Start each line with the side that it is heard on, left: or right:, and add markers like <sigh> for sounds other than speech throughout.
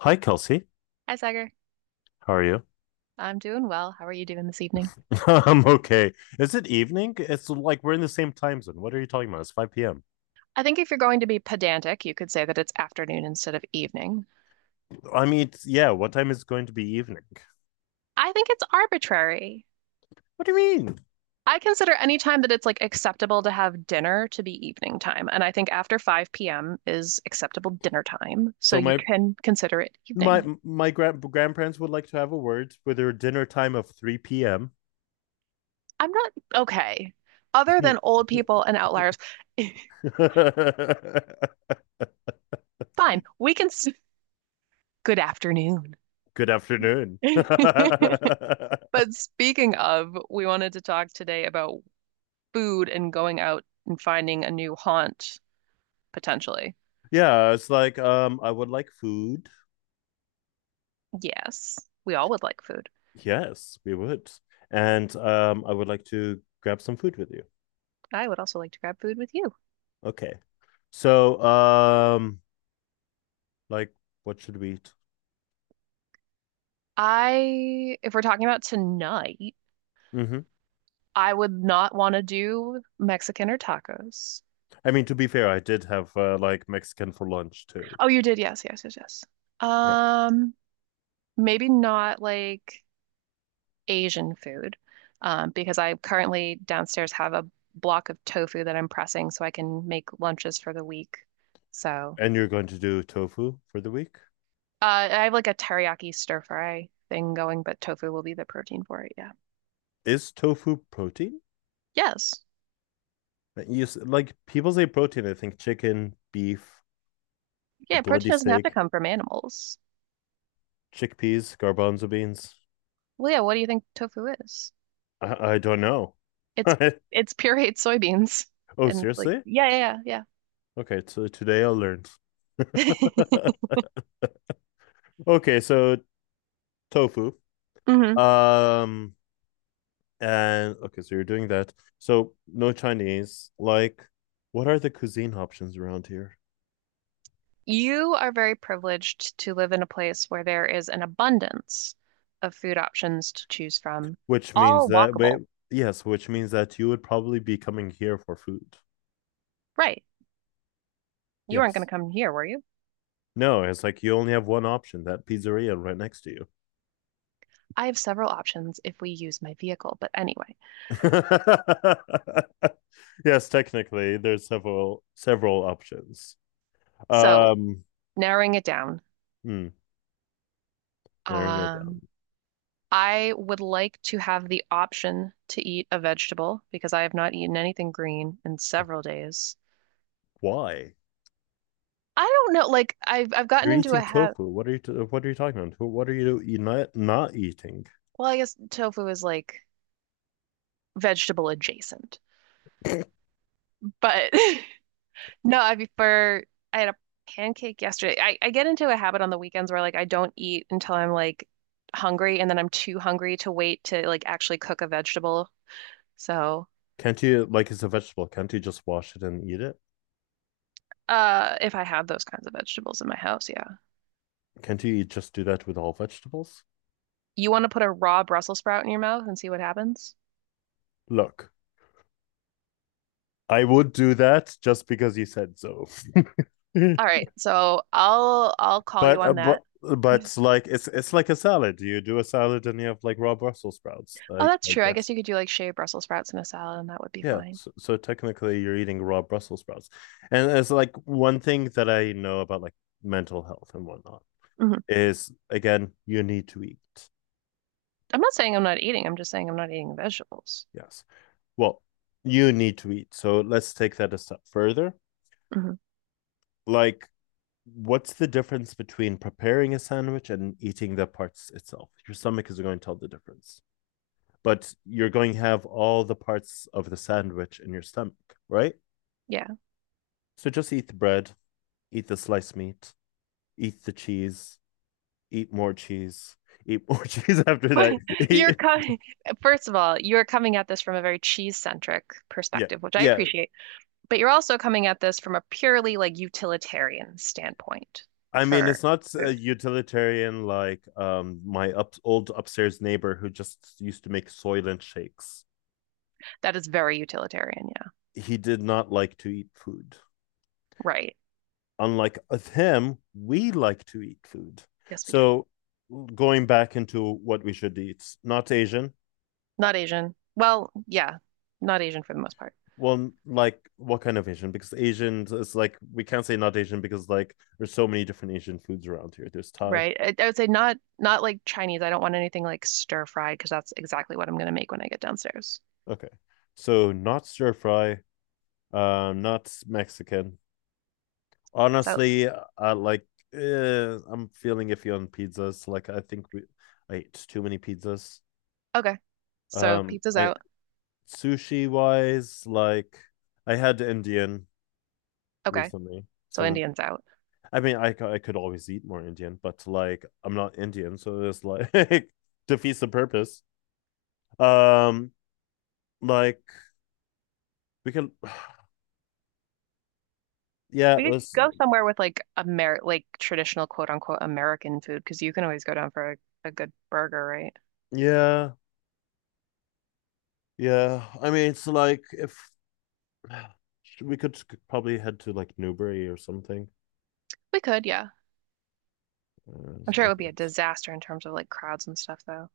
left: Hi, Kelsey.
right: Hi, Sagar.
left: How are you?
right: I'm doing well. How are you doing this evening?
left: <laughs> I'm okay. Is it evening? It's like we're in the same time zone. What are you talking about? It's 5 p.m.
right: I think if you're going to be pedantic, you could say that it's afternoon instead of evening.
left: Yeah, what time is it going to be evening?
right: I think it's arbitrary.
left: What do you mean?
right: I consider any time that it's like acceptable to have dinner to be evening time, and I think after 5 p.m. is acceptable dinner time, so
left: So
right: you
left: my
right: can consider it
left: my
right: evening.
left: my grand grandparents would like to have a word with their dinner time of 3 p.m.
right: I'm not okay. Other than
left: <laughs>
right: old people and outliers,
left: Good
right: <laughs> fine. Good afternoon.
left: afternoon.
right: <laughs>
left: <laughs>
right: But speaking of, we wanted to talk today about food and going out and finding a new haunt potentially.
left: Yeah, it's like I would like food.
right: Yes, we all would like food.
left: Yes, we would. And I would like to grab some food with you.
right: I would also like to grab food with you.
left: Okay. So, like, what should we eat?
right: I, if we're talking about tonight,
left: Hmm
right: I would not want to do Mexican or tacos.
left: I mean, to be fair, I did have like Mexican for lunch too.
right: Oh, you did. Yes, yes, yes, yes.
left: Yeah.
right: Um, Maybe not like Asian food, because I currently downstairs have a block of tofu that I'm pressing so I can make lunches for the week. So
left: And you're going to do tofu for the week?
right: I have like a teriyaki stir fry thing going, but tofu will be the protein for it. Yeah.
left: Is tofu protein?
right: Yes.
left: Like people say protein, I think chicken, beef, a
right: Yeah,
left: bloody
right: protein doesn't have to
left: steak,
right: come from animals.
left: chickpeas, garbanzo beans.
right: Well, yeah, what do you think tofu is?
left: I don't know.
right: It's
left: <laughs>
right: it's pureed <laughs> soybeans
left: Oh,
right: and like
left: seriously?
right: yeah, yeah, yeah.
left: Okay, so today I learned.
right: Yeah.
left: <laughs> Okay, so tofu.
right: <laughs> Hmm.
left: Um, And okay, so you're doing that. So no Chinese. Like, what are the cuisine options around here?
right: You are very privileged to live in a place where there is an abundance of food options to choose from,
left: Which means
right: all
left: that wait,
right: walkable.
left: Yes, which means that you would probably be coming here for food.
right: Right. You weren't going
left: Yes.
right: to come here, were you?
left: No, it's like you only have one option, that pizzeria right next to you.
right: I have several options if we use my vehicle, but anyway.
left: <laughs> Yes, technically, there's several options.
right: So,
left: Um,
right: narrowing it down,
left: hmm, Narrowing it
right: Um,
left: down.
right: I would like to have the option to eat a vegetable because I have not eaten anything green in several days.
left: Why?
right: I don't know, like I've gotten
left: You're
right: into a
left: eating
right: habit.
left: tofu. What are you talking about? What are you, not eating?
right: Well, I guess tofu is like vegetable adjacent, but <laughs> no, I prefer. I had a pancake yesterday. I get into a habit on the weekends where like I don't eat until I'm like hungry, and then I'm too hungry to wait to like actually cook a vegetable. So,
left: Can't you like It's a vegetable. Can't you just wash it and eat it?
right: if I had those kinds of vegetables in my house, yeah.
left: Can't you just do that with all vegetables?
right: You want to put a raw Brussels sprout in your mouth and see what happens?
left: Look, I would do that just because you said so.
right: All
left: <laughs>
right: right, so I'll call you
left: but uh,
right: on
left: but
right: that.
left: but it's like a salad. You do a salad and you have like raw Brussels sprouts.
right: Oh,
left: I
right: that's
left: I
right: true. I guess
left: guess.
right: you could do like shaved Brussels sprouts in a salad, and that would be
left: Yeah,
right: fine.
left: so, so technically you're eating raw Brussels sprouts. And it's like one thing that I know about like mental health and whatnot
right: Hmm.
left: is, again, you need to eat.
right: I'm not saying I'm not eating. I'm just saying I'm not eating vegetables.
left: Yes. Well, you need to eat. So let's take that a step further.
right: Hmm.
left: Like, what's the difference between preparing a sandwich and eating the parts itself? Your stomach is going to tell the difference, but you're going to have all the parts of the sandwich in your stomach, right?
right: Yeah.
left: So just eat the bread, eat the sliced meat, eat the cheese, eat more <laughs> cheese after
right: <laughs> You're
left: that.
right: coming, first of all, you're coming at this from a very cheese-centric
left: <laughs> Yeah.
right: perspective, which I
left: Yeah.
right: appreciate, but you're also coming at this from a purely like utilitarian standpoint
left: I mean, it's
right: for
left: not uh,
right: food.
left: utilitarian like my old upstairs neighbor who just used to make Soylent shakes.
right: That is very utilitarian. Yeah.
left: He did not like to eat food.
right: Right.
left: Unlike him, we like to eat food.
right: Yes, we do.
left: So, going back into what we should eat, not Asian.
right: Not Asian. Well, yeah, not Asian for the most part,
left: Well, like what kind of Asian? Because Asian is like we can't say not Asian because like there's so many different Asian foods around here. There's Thai.
right: right? I would say not like Chinese. I don't want anything like stir fried because that's exactly what I'm gonna make when I get downstairs.
left: Okay, so not stir fry. Not Mexican
right: So
left: honestly, I'm feeling iffy on pizzas. Like I think we I ate too many pizzas.
right: okay, so pizza's
left: I
right: out.
left: Sushi wise, like I had Indian
right: Okay,
left: recently,
right: so
left: so
right: Indian's out.
left: I mean I could always eat more Indian, but like I'm not Indian, so it's like <laughs> defeats the purpose. Um, like we can, <sighs> yeah, it
right: We could
left: was
right: go somewhere with like Amer like traditional quote unquote American food because you can always go down for a good burger, right?
left: yeah, yeah. I mean it's like if <sighs> we could probably head to like Newbury or something.
right: We could, yeah.
left: Uh,
right: I'm
left: It's
right: sure it
left: like
right: would be a
left: it's-
right: disaster in terms of like crowds and stuff though.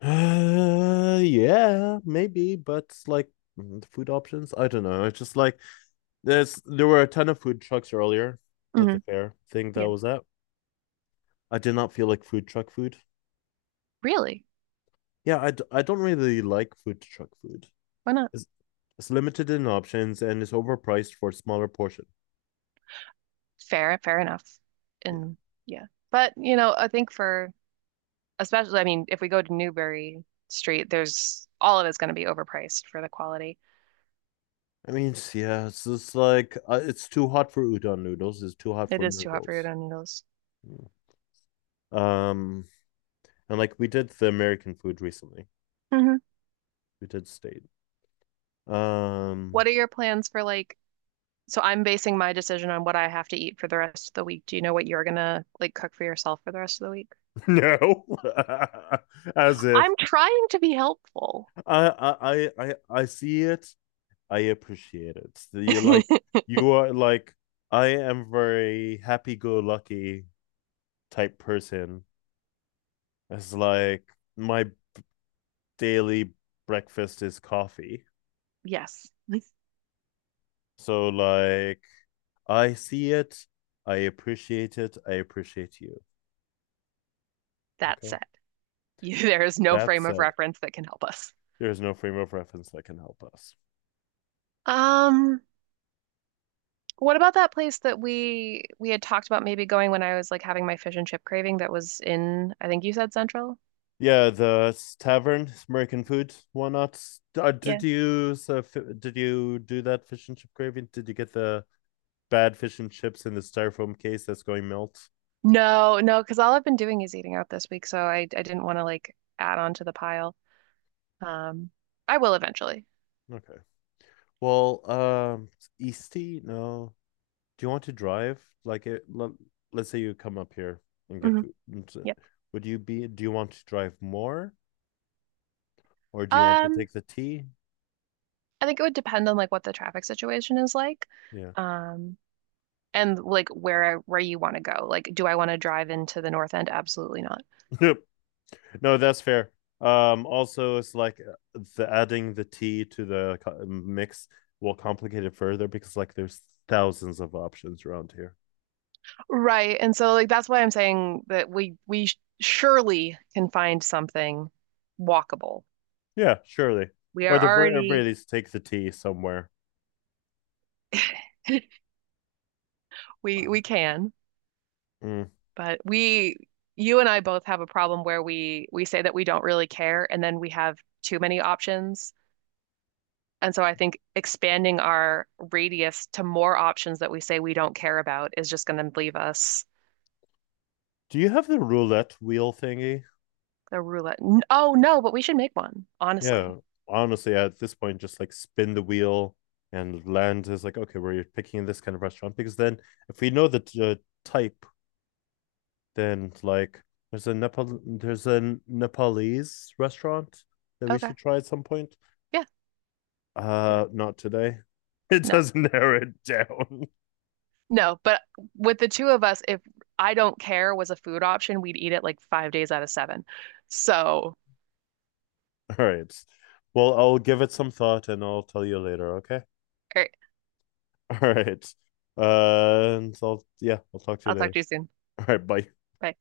left: Yeah, maybe, but like mm, the food options, I don't know. It's just like there were a ton of food trucks earlier at the
right: Hmm.
left: fair thing that I
right: Yeah,
left: was at. I did not feel like food truck food.
right: really?
left: I don't really like food truck food.
right: Why not?
left: It's, it's limited in options and it's overpriced for a smaller portion.
right: Fair, fair enough.
left: Yeah,
right: And yeah. But, you know, I think for especially, I mean, if we go to Newberry Street, there's all of it's going to be overpriced for the quality.
left: yeah, it's just like it's too hot for udon noodles. It's too hot
right: It
left: for
right: is too hot for your
left: noodles.
right: own needles.
left: Mm. Um, and like we did the American food recently.
right: Hmm.
left: We did state. Um,
right: What are your plans for like, so I'm basing my decision on what I have to eat for the rest of the week. Do you know what you're gonna like cook for yourself for the rest of the week?
left: no, <laughs> as if
right: I'm trying to be helpful.
left: I see it. I appreciate it. You like you are like I am very happy-go-lucky type person. It's like my daily breakfast is coffee.
right: Yes. <laughs>
left: So like I see it, I appreciate you.
right: That
left: Okay.
right: said, you, there is no
left: That
right: frame of
left: said,
right: reference that can help us.
left: there is no frame of reference that can help us.
right: Um, What about that place that we had talked about maybe going when I was like having my fish and chip craving that was in, I think you said Central?
left: Yeah, the tavern, American food, why not?
right: Yeah.
left: Did you do that fish and chip gravy? Did you get the bad fish and chips in the styrofoam case that's going melt?
right: No, no, because all I've been doing is eating out this week, so I didn't want to like add on to the pile. Um, I will eventually.
left: Okay. Well, Eastie, no. Do you want to drive? Let's say you come up here and get
right: Hmm.
left: food.
right: Yep.
left: Would you be? Do you want to drive more, or do you want to
right: Um,
left: take the T?
right: I think it would depend on like what the traffic situation is like,
left: Yeah.
right: um, and like where I, where you want to go. Like, do I want to drive into the North End? Absolutely not.
left: <laughs> No, that's fair. Also, it's like the adding the tea to the mix will complicate it further because like there's thousands of options around here.
right: Right. And so like that's why I'm saying that surely can find something walkable.
left: Yeah, surely.
right: We
left: Or
right: are
left: the ver- at very
right: already
left: least take the tea somewhere.
right: <laughs>
left: Uh,
right: we can,
left: Mm.
right: but we you and I both have a problem where we say that we don't really care and then we have too many options. And so I think expanding our radius to more options that we say we don't care about is just going to leave us
left: Do you have the roulette wheel thingy?
right: a roulette. Oh no, but we should make one,
left: Yeah.
right: honestly.
left: Honestly, at this point, just like spin the wheel and land is like okay, we're picking this kind of restaurant because then if we know the type then like there's a Nepalese restaurant that we
right: Okay.
left: should try at some point.
right: Yeah. Yeah.
left: Uh, not today. <laughs> It
right: No.
left: does narrow it down.
right: No, but with the two of us, if I don't care was a food option, we'd eat it like 5 days out of seven. So, all
left: <laughs> All right. Well, I'll give it some thought and I'll tell you later, okay?
right: right,
left: <laughs> All right. Yeah, I'll talk to you
right: I'll talk
left: later.
right: to you soon.
left: All right, bye.
right: Bye.